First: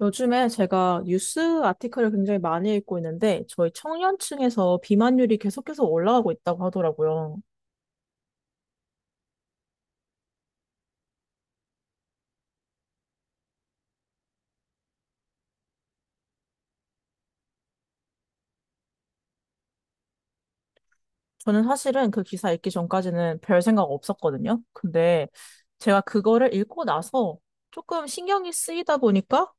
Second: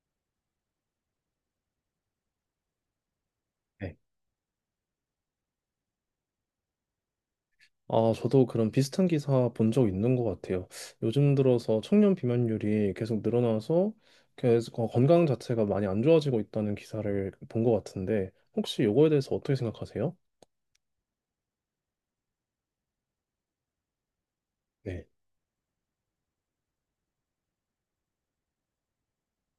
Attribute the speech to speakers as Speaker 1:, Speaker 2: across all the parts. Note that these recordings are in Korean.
Speaker 1: 요즘에 제가 뉴스 아티클을 굉장히 많이 읽고 있는데, 저희
Speaker 2: 네.
Speaker 1: 청년층에서 비만율이 계속해서 올라가고 있다고 하더라고요.
Speaker 2: 아, 저도 그런 비슷한 기사 본 적 있는 것 같아요. 요즘 들어서 청년 비만율이 계속 늘어나서 계속 건강 자체가 많이 안 좋아지고 있다는 기사를 본 것 같은데, 혹시 이거에 대해서 어떻게 생각하세요?
Speaker 1: 저는 사실은 그 기사 읽기 전까지는 별 생각 없었거든요.
Speaker 2: 네.
Speaker 1: 근데 제가 그거를 읽고 나서 조금 신경이 쓰이다 보니까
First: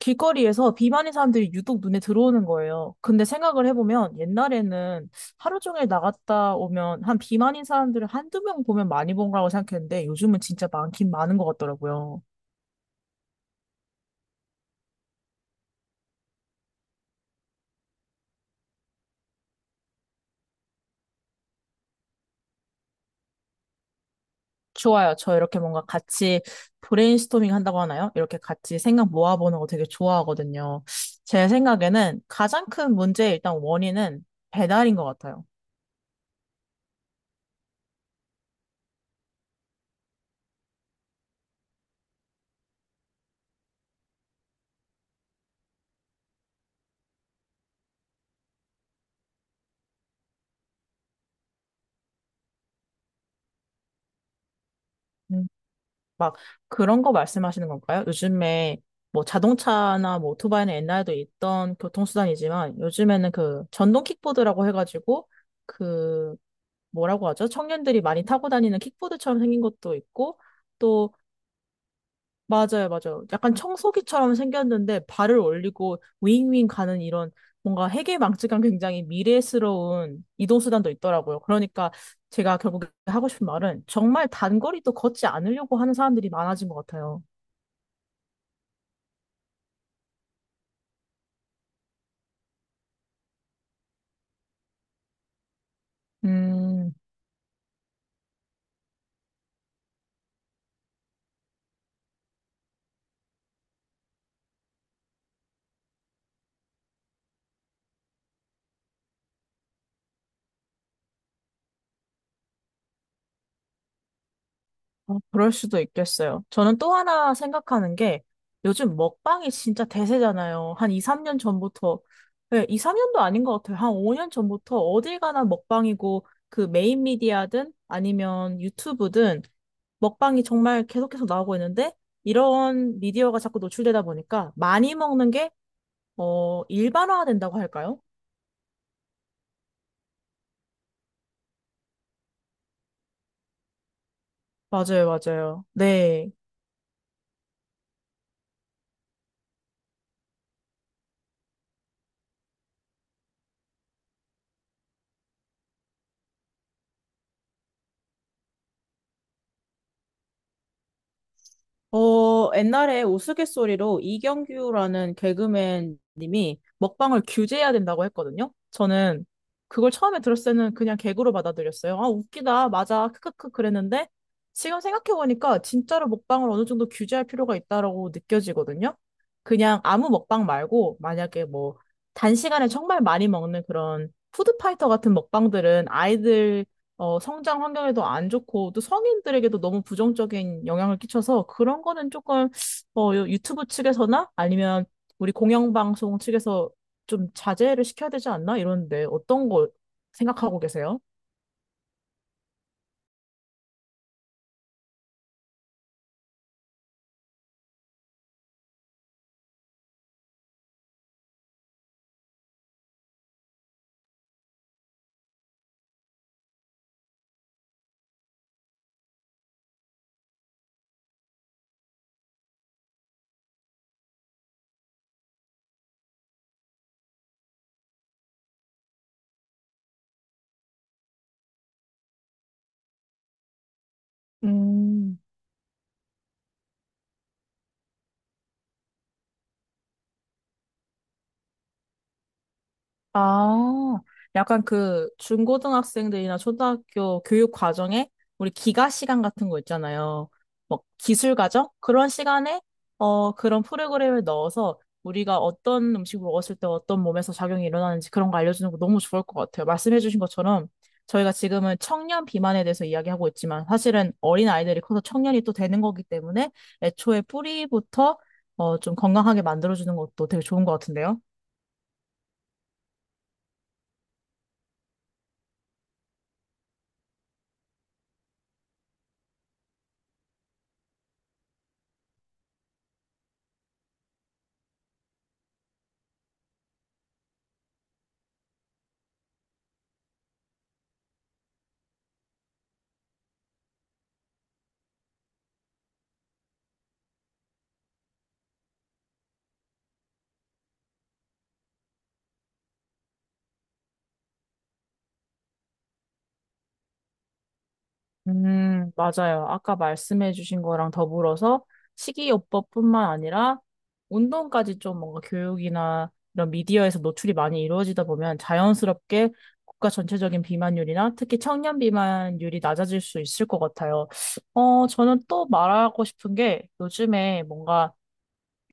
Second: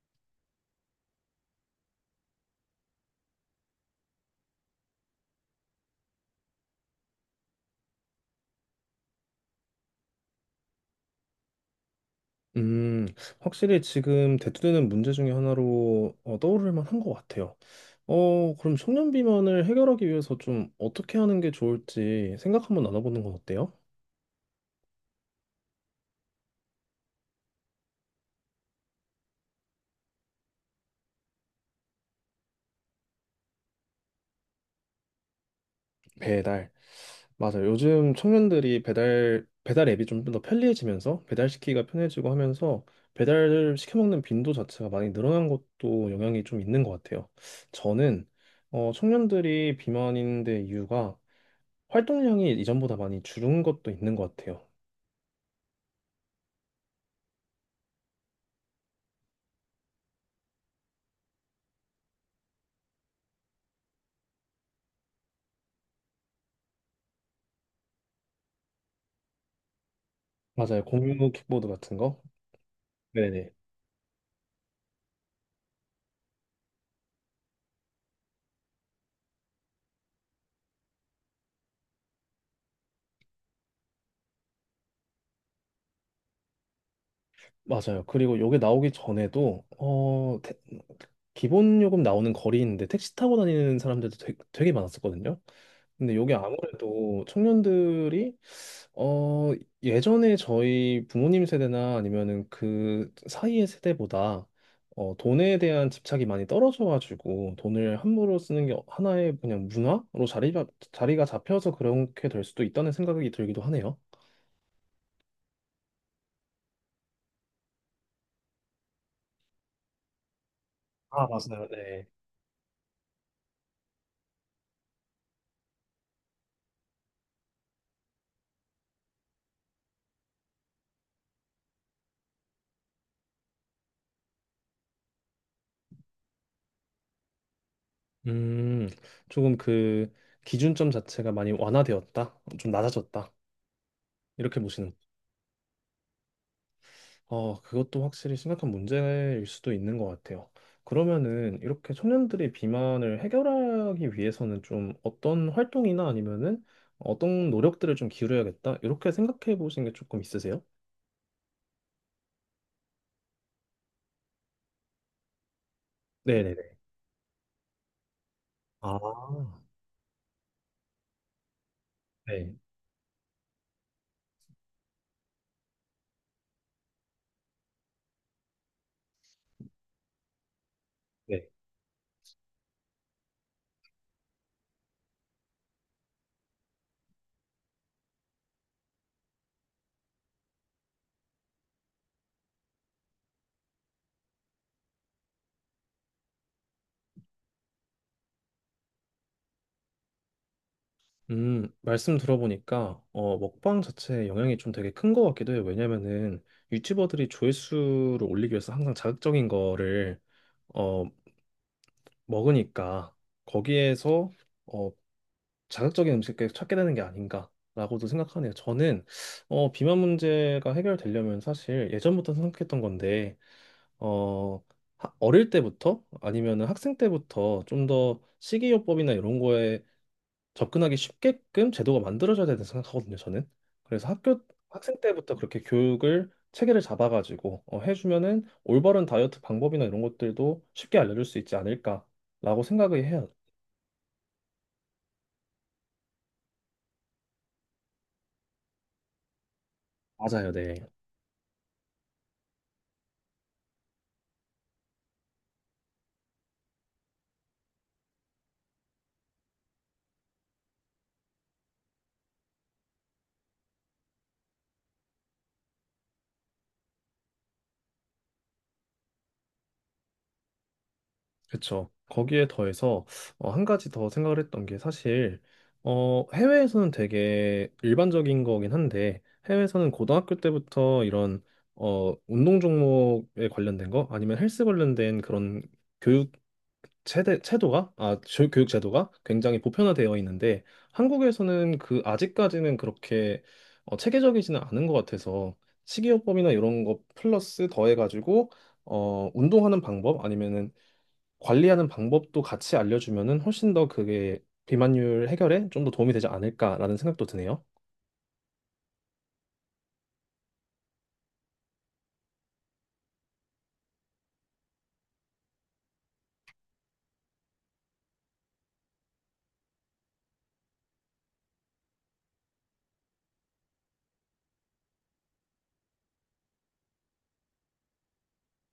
Speaker 1: 길거리에서 비만인 사람들이 유독 눈에 들어오는 거예요. 근데 생각을 해보면 옛날에는 하루 종일 나갔다 오면 한 비만인 사람들을 한두 명 보면 많이 본 거라고 생각했는데 요즘은 진짜 많긴 많은 것 같더라고요.
Speaker 2: 음, 확실히 지금 대두되는 문제 중에 하나로 떠오를 만한 것 같아요. 그럼 청년 비만을 해결하기 위해서 좀 어떻게 하는 게 좋을지 생각 한번 나눠보는 건 어때요?
Speaker 1: 좋아요. 저 이렇게 뭔가 같이 브레인스토밍 한다고 하나요? 이렇게 같이 생각 모아보는 거 되게 좋아하거든요. 제 생각에는 가장 큰 문제의 일단 원인은 배달인 것 같아요.
Speaker 2: 배달. 맞아요. 요즘 청년들이 배달 앱이 좀 더 편리해지면서 배달시키기가 편해지고 하면서 배달 시켜 먹는 빈도 자체가 많이 늘어난 것도 영향이 좀 있는 것 같아요. 저는 청년들이 비만인 데 이유가 활동량이 이전보다 많이 줄은 것도 있는 것 같아요.
Speaker 1: 음, 막 그런 거 말씀하시는 건가요? 요즘에 뭐 자동차나 뭐 오토바이는 옛날에도 있던 교통수단이지만 요즘에는 그 전동 킥보드라고 해가지고 그 뭐라고 하죠? 청년들이 많이 타고 다니는 킥보드처럼 생긴 것도 있고
Speaker 2: 맞아요. 공유 킥보드 같은 거.
Speaker 1: 맞아요, 맞아요.
Speaker 2: 네네.
Speaker 1: 약간 청소기처럼 생겼는데 발을 올리고 윙윙 가는 이런 뭔가 해괴망측한 굉장히 미래스러운 이동수단도 있더라고요. 그러니까 제가 결국에 하고 싶은 말은 정말 단거리도 걷지 않으려고 하는 사람들이 많아진 것 같아요.
Speaker 2: 맞아요. 그리고 요게 나오기 전에도 기본 요금 나오는 거리인데 택시 타고 다니는 사람들도 되게 많았었거든요. 근데 이게
Speaker 1: 음.
Speaker 2: 아무래도 청년들이 어, 예전에 저희 부모님 세대나 아니면은 그 사이의 세대보다 돈에 대한 집착이 많이 떨어져가지고 돈을 함부로 쓰는 게 하나의 그냥 문화로 자리가 잡혀서 그렇게 될 수도 있다는 생각이 들기도 하네요.
Speaker 1: 그럴 수도 있겠어요. 저는 또 하나 생각하는 게 요즘 먹방이 진짜 대세잖아요. 한 2,
Speaker 2: 아,
Speaker 1: 3년
Speaker 2: 맞아요.
Speaker 1: 전부터,
Speaker 2: 네.
Speaker 1: 네, 2, 3년도 아닌 것 같아요. 한 5년 전부터 어딜 가나 먹방이고 그 메인 미디어든 아니면 유튜브든 먹방이 정말 계속해서 나오고 있는데 이런 미디어가 자꾸 노출되다 보니까 많이 먹는 게, 일반화된다고 할까요?
Speaker 2: 음, 조금 그 기준점 자체가 많이 완화되었다, 좀 낮아졌다 이렇게 보시는.
Speaker 1: 맞아요, 맞아요. 네.
Speaker 2: 그것도 확실히 심각한 문제일 수도 있는 것 같아요. 그러면은 이렇게 청년들의 비만을 해결하기 위해서는 좀 어떤 활동이나 아니면은 어떤 노력들을 좀 기울여야겠다 이렇게 생각해 보신 게 조금 있으세요?
Speaker 1: 옛날에 우스갯소리로 이경규라는 개그맨 님이
Speaker 2: 네네네.
Speaker 1: 먹방을 규제해야 된다고 했거든요.
Speaker 2: 아,
Speaker 1: 저는 그걸 처음에 들었을 때는 그냥 개그로 받아들였어요. 아,
Speaker 2: 네,
Speaker 1: 웃기다. 맞아. 크크크 그랬는데 지금 생각해보니까 진짜로 먹방을 어느 정도 규제할 필요가 있다라고 느껴지거든요. 그냥 아무 먹방 말고 만약에
Speaker 2: 네.
Speaker 1: 뭐 단시간에 정말 많이 먹는 그런 푸드파이터 같은 먹방들은 성장 환경에도 안 좋고 또 성인들에게도 너무 부정적인 영향을 끼쳐서 그런 거는 조금 유튜브 측에서나 아니면 우리 공영방송 측에서 좀 자제를 시켜야 되지 않나 이런데 어떤 거 생각하고 계세요?
Speaker 2: 말씀 들어보니까, 먹방 자체에 영향이 좀 되게 큰 것 같기도 해요. 왜냐면은 유튜버들이 조회수를 올리기 위해서 항상 자극적인 거를, 어, 먹으니까, 거기에서, 어, 자극적인 음식을 찾게 되는 게 아닌가라고도 생각하네요. 저는 비만 문제가 해결되려면 사실 예전부터 생각했던 건데 어, 어릴 때부터 아니면 학생 때부터 좀 더 식이요법이나 이런 거에 접근하기 쉽게끔 제도가 만들어져야 된다고 생각하거든요. 저는 그래서 학교 학생
Speaker 1: 음.
Speaker 2: 때부터 그렇게 교육을 체계를 잡아가지고 해주면은 올바른 다이어트 방법이나 이런 것들도 쉽게 알려줄 수 있지 않을까라고 생각을 해요.
Speaker 1: 아, 약간 그 중고등학생들이나 초등학교 교육 과정에 우리 기가 시간 같은 거 있잖아요.
Speaker 2: 맞아요,
Speaker 1: 뭐
Speaker 2: 네.
Speaker 1: 기술 과정? 그런 시간에 그런 프로그램을 넣어서 우리가 어떤 음식을 먹었을 때 어떤 몸에서 작용이 일어나는지 그런 거 알려주는 거 너무 좋을 것 같아요. 말씀해주신 것처럼 저희가 지금은 청년 비만에 대해서 이야기하고 있지만 사실은 어린 아이들이 커서 청년이 또 되는 거기 때문에 애초에 뿌리부터 좀 건강하게 만들어주는 것도 되게 좋은 것 같은데요.
Speaker 2: 그쵸. 거기에 더해서 한 가지 더 생각을 했던 게 사실 해외에서는 되게 일반적인 거긴 한데 해외에서는 고등학교 때부터 이런 운동 종목에 관련된 거 아니면 헬스 관련된 그런 교육 체대, 체도가 아, 조- 교육 제도가 굉장히 보편화되어 있는데 한국에서는 그 아직까지는 그렇게 체계적이지는 않은 것 같아서 식이요법이나 이런 거 플러스 더해가지고 운동하는 방법 아니면은 관리하는 방법도 같이 알려주면은 훨씬 더 그게 비만율 해결에 좀 더 도움이 되지 않을까라는 생각도 드네요.
Speaker 1: 맞아요. 아까 말씀해 주신 거랑 더불어서 식이요법뿐만 아니라 운동까지 좀 뭔가 교육이나 이런 미디어에서 노출이 많이 이루어지다 보면 자연스럽게 국가 전체적인 비만율이나 특히 청년 비만율이 낮아질 수 있을 것 같아요. 저는 또 말하고 싶은 게 요즘에 뭔가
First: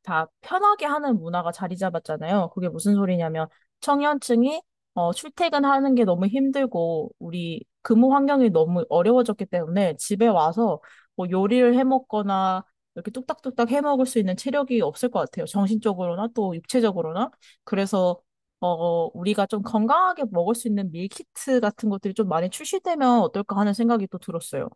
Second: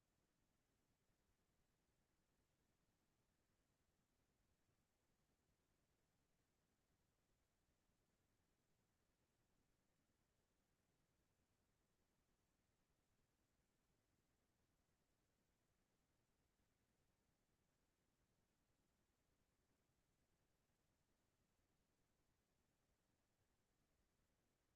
Speaker 1: 다 편하게 하는 문화가 자리 잡았잖아요. 그게 무슨 소리냐면 청년층이 출퇴근하는 게 너무 힘들고 우리 근무 환경이 너무 어려워졌기 때문에 집에 와서 뭐 요리를 해 먹거나 이렇게 뚝딱뚝딱 해 먹을 수 있는 체력이 없을 것 같아요. 정신적으로나 또 육체적으로나. 그래서 우리가 좀 건강하게 먹을 수 있는 밀키트 같은 것들이 좀 많이 출시되면 어떨까 하는 생각이 또 들었어요.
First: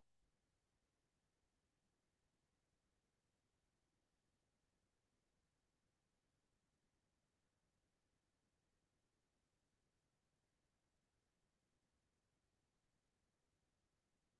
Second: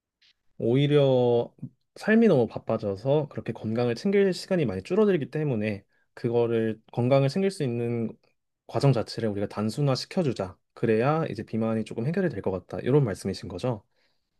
Speaker 2: 오히려 삶이 너무 바빠져서 그렇게 건강을 챙길 시간이 많이 줄어들기 때문에 그거를 건강을 챙길 수 있는 과정 자체를 우리가 단순화 시켜주자. 그래야 이제 비만이 조금 해결이 될 것 같다. 이런 말씀이신 거죠?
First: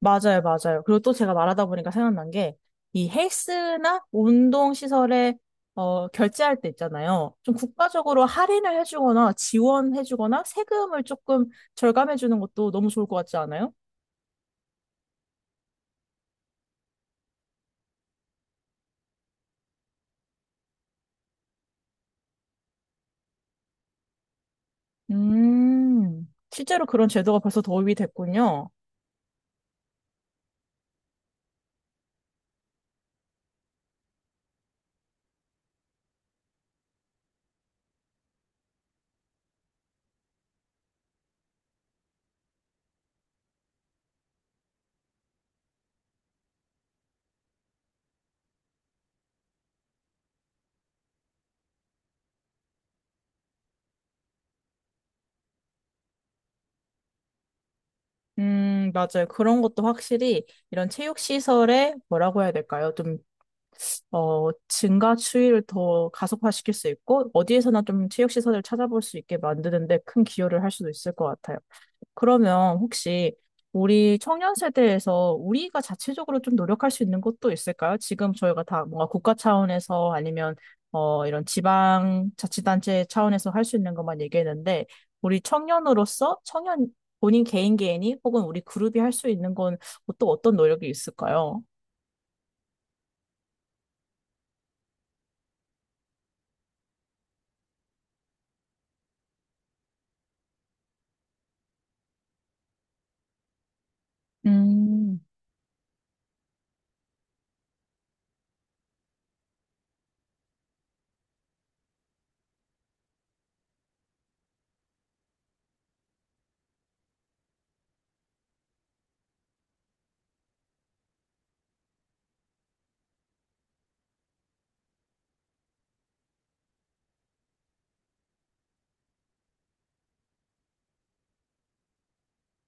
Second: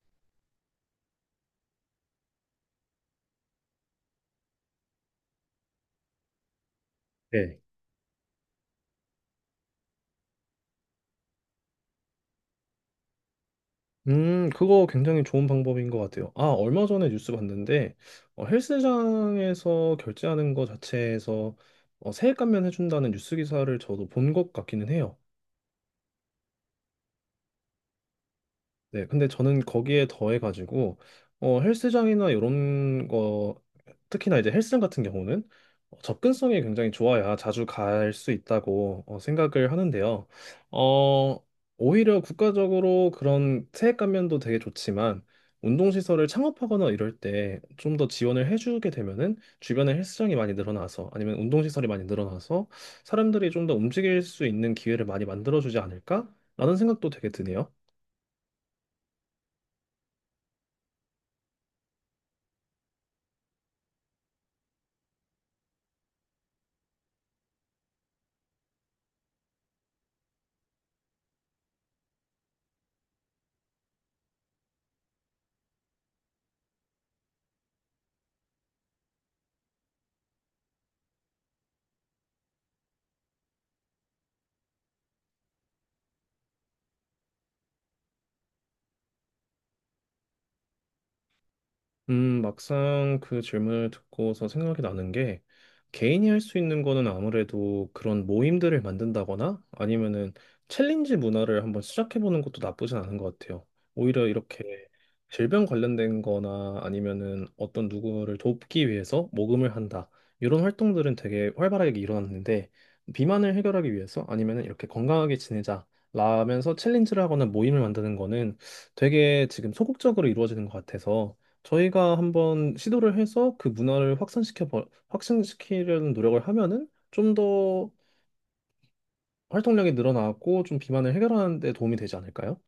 Speaker 1: 맞아요, 맞아요. 그리고 또 제가 말하다 보니까 생각난 게, 이 헬스나 운동 시설에 결제할 때 있잖아요. 좀
Speaker 2: 네.
Speaker 1: 국가적으로 할인을 해주거나 지원해주거나 세금을 조금 절감해주는 것도 너무 좋을 것 같지 않아요?
Speaker 2: 그거 굉장히 좋은 방법인 것 같아요. 아, 얼마 전에 뉴스 봤는데, 헬스장에서 결제하는 거 자체에서 세액 감면해준다는 뉴스 기사를 저도 본 것 같기는 해요.
Speaker 1: 실제로 그런 제도가 벌써 도입이 됐군요.
Speaker 2: 네, 근데 저는 거기에 더해가지고, 헬스장이나 이런 거, 특히나 이제 헬스장 같은 경우는 접근성이 굉장히 좋아야 자주 갈 수 있다고 생각을 하는데요. 어, 오히려 국가적으로 그런 세액 감면도 되게 좋지만, 운동시설을 창업하거나 이럴 때 좀 더 지원을 해주게 되면은 주변에 헬스장이 많이 늘어나서 아니면 운동시설이 많이 늘어나서 사람들이 좀 더 움직일 수 있는 기회를 많이 만들어주지 않을까라는 생각도 되게 드네요.
Speaker 1: 맞아요. 그런 것도 확실히 이런 체육시설에 뭐라고 해야 될까요? 좀 증가 추이를 더 가속화시킬 수 있고, 어디에서나 좀 체육시설을 찾아볼 수 있게 만드는데 큰 기여를 할 수도 있을 것 같아요. 그러면 혹시 우리 청년 세대에서 우리가 자체적으로 좀 노력할 수 있는 것도 있을까요? 지금 저희가 다 뭔가 국가 차원에서 아니면 이런 지방 자치단체 차원에서 할 수 있는 것만 얘기했는데, 우리 청년으로서 청년 본인 개인 개인이 혹은 우리 그룹이 할 수 있는 건 또 어떤 노력이 있을까요?
Speaker 2: 막상 그 질문을 듣고서 생각이 나는 게 개인이 할 수 있는 거는 아무래도 그런 모임들을 만든다거나 아니면은 챌린지 문화를 한번 시작해 보는 것도 나쁘진 않은 것 같아요. 오히려 이렇게
Speaker 1: 음.
Speaker 2: 질병 관련된 거나 아니면은 어떤 누구를 돕기 위해서 모금을 한다. 이런 활동들은 되게 활발하게 일어났는데 비만을 해결하기 위해서 아니면은 이렇게 건강하게 지내자. 라면서 챌린지를 하거나 모임을 만드는 거는 되게 지금 소극적으로 이루어지는 것 같아서 저희가 한번 시도를 해서 그 문화를 확산시키려는 노력을 하면은 좀 더 활동량이 늘어나고 좀 비만을 해결하는 데 도움이 되지 않을까요?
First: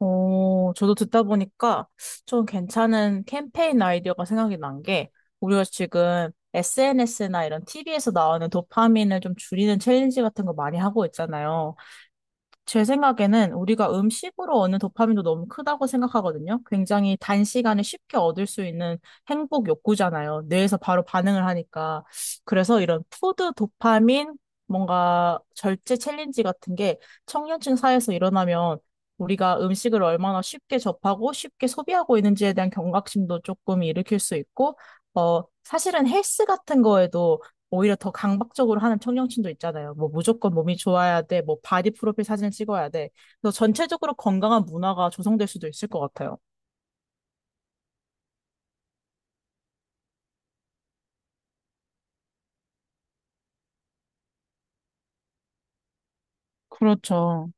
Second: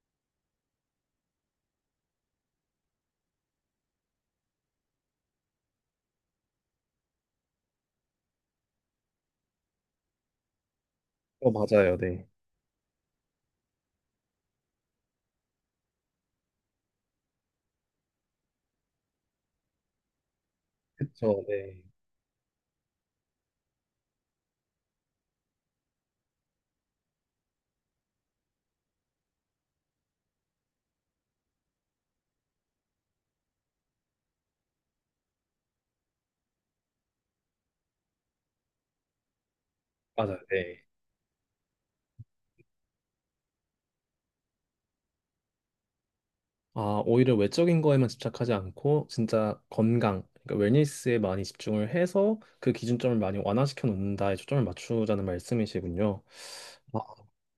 Speaker 1: 저도 듣다 보니까 좀 괜찮은 캠페인 아이디어가 생각이 난 게, 우리가 지금 SNS나 이런 TV에서 나오는 도파민을 좀 줄이는 챌린지 같은 거 많이 하고
Speaker 2: 어,
Speaker 1: 있잖아요.
Speaker 2: 맞아요. 네.
Speaker 1: 제 생각에는 우리가 음식으로 얻는 도파민도 너무 크다고 생각하거든요. 굉장히 단시간에 쉽게 얻을 수 있는 행복 욕구잖아요. 뇌에서 바로
Speaker 2: 그쵸.
Speaker 1: 반응을
Speaker 2: 네.
Speaker 1: 하니까. 그래서 이런 푸드 도파민, 뭔가 절제 챌린지 같은 게 청년층 사회에서 일어나면 우리가 음식을 얼마나 쉽게 접하고 쉽게 소비하고 있는지에 대한 경각심도 조금 일으킬 수 있고, 사실은 헬스 같은 거에도 오히려 더 강박적으로 하는 청년층도 있잖아요. 뭐
Speaker 2: 맞아요.
Speaker 1: 무조건 몸이
Speaker 2: 네.
Speaker 1: 좋아야 돼, 뭐 바디 프로필 사진을 찍어야 돼. 그래서 전체적으로 건강한 문화가 조성될 수도 있을 것 같아요.
Speaker 2: 아, 오히려 외적인 거에만 집착하지 않고 진짜 건강, 그러니까 웰니스에 많이 집중을 해서 그 기준점을 많이 완화시켜 놓는다에 초점을 맞추자는 말씀이시군요.
Speaker 1: 그렇죠.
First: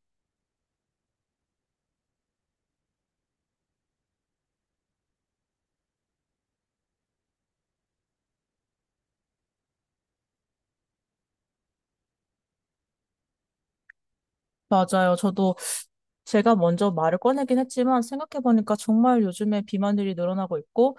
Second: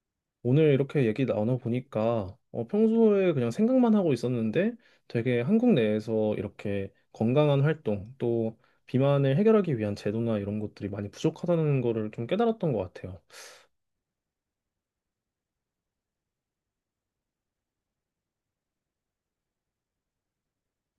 Speaker 2: 오늘 이렇게 얘기 나눠보니까 평소에 그냥 생각만 하고 있었는데 되게 한국 내에서 이렇게 건강한 활동 또 비만을 해결하기 위한 제도나 이런 것들이 많이 부족하다는 거를 좀 깨달았던 것 같아요.
Speaker 1: 맞아요. 저도 제가 먼저 말을 꺼내긴 했지만 생각해보니까 정말 요즘에 비만들이 늘어나고 있고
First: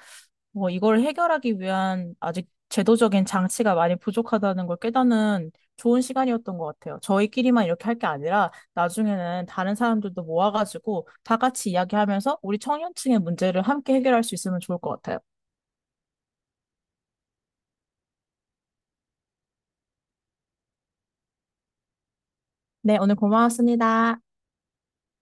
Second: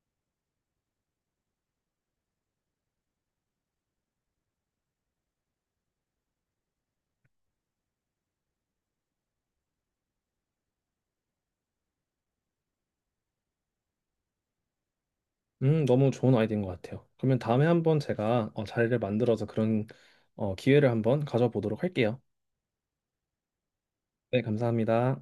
Speaker 1: 뭐 이걸 해결하기 위한 아직 제도적인 장치가 많이 부족하다는 걸 깨닫는 좋은 시간이었던 것 같아요. 저희끼리만 이렇게 할 게 아니라 나중에는 다른 사람들도 모아가지고 다 같이 이야기하면서 우리 청년층의 문제를 함께 해결할 수 있으면 좋을 것 같아요.
Speaker 2: 너무 좋은 아이디어인 것 같아요. 그러면 다음에 한번 제가 자리를 만들어서 그런 기회를 한번 가져보도록 할게요.
Speaker 1: 네, 오늘 고마웠습니다.
Speaker 2: 네, 감사합니다.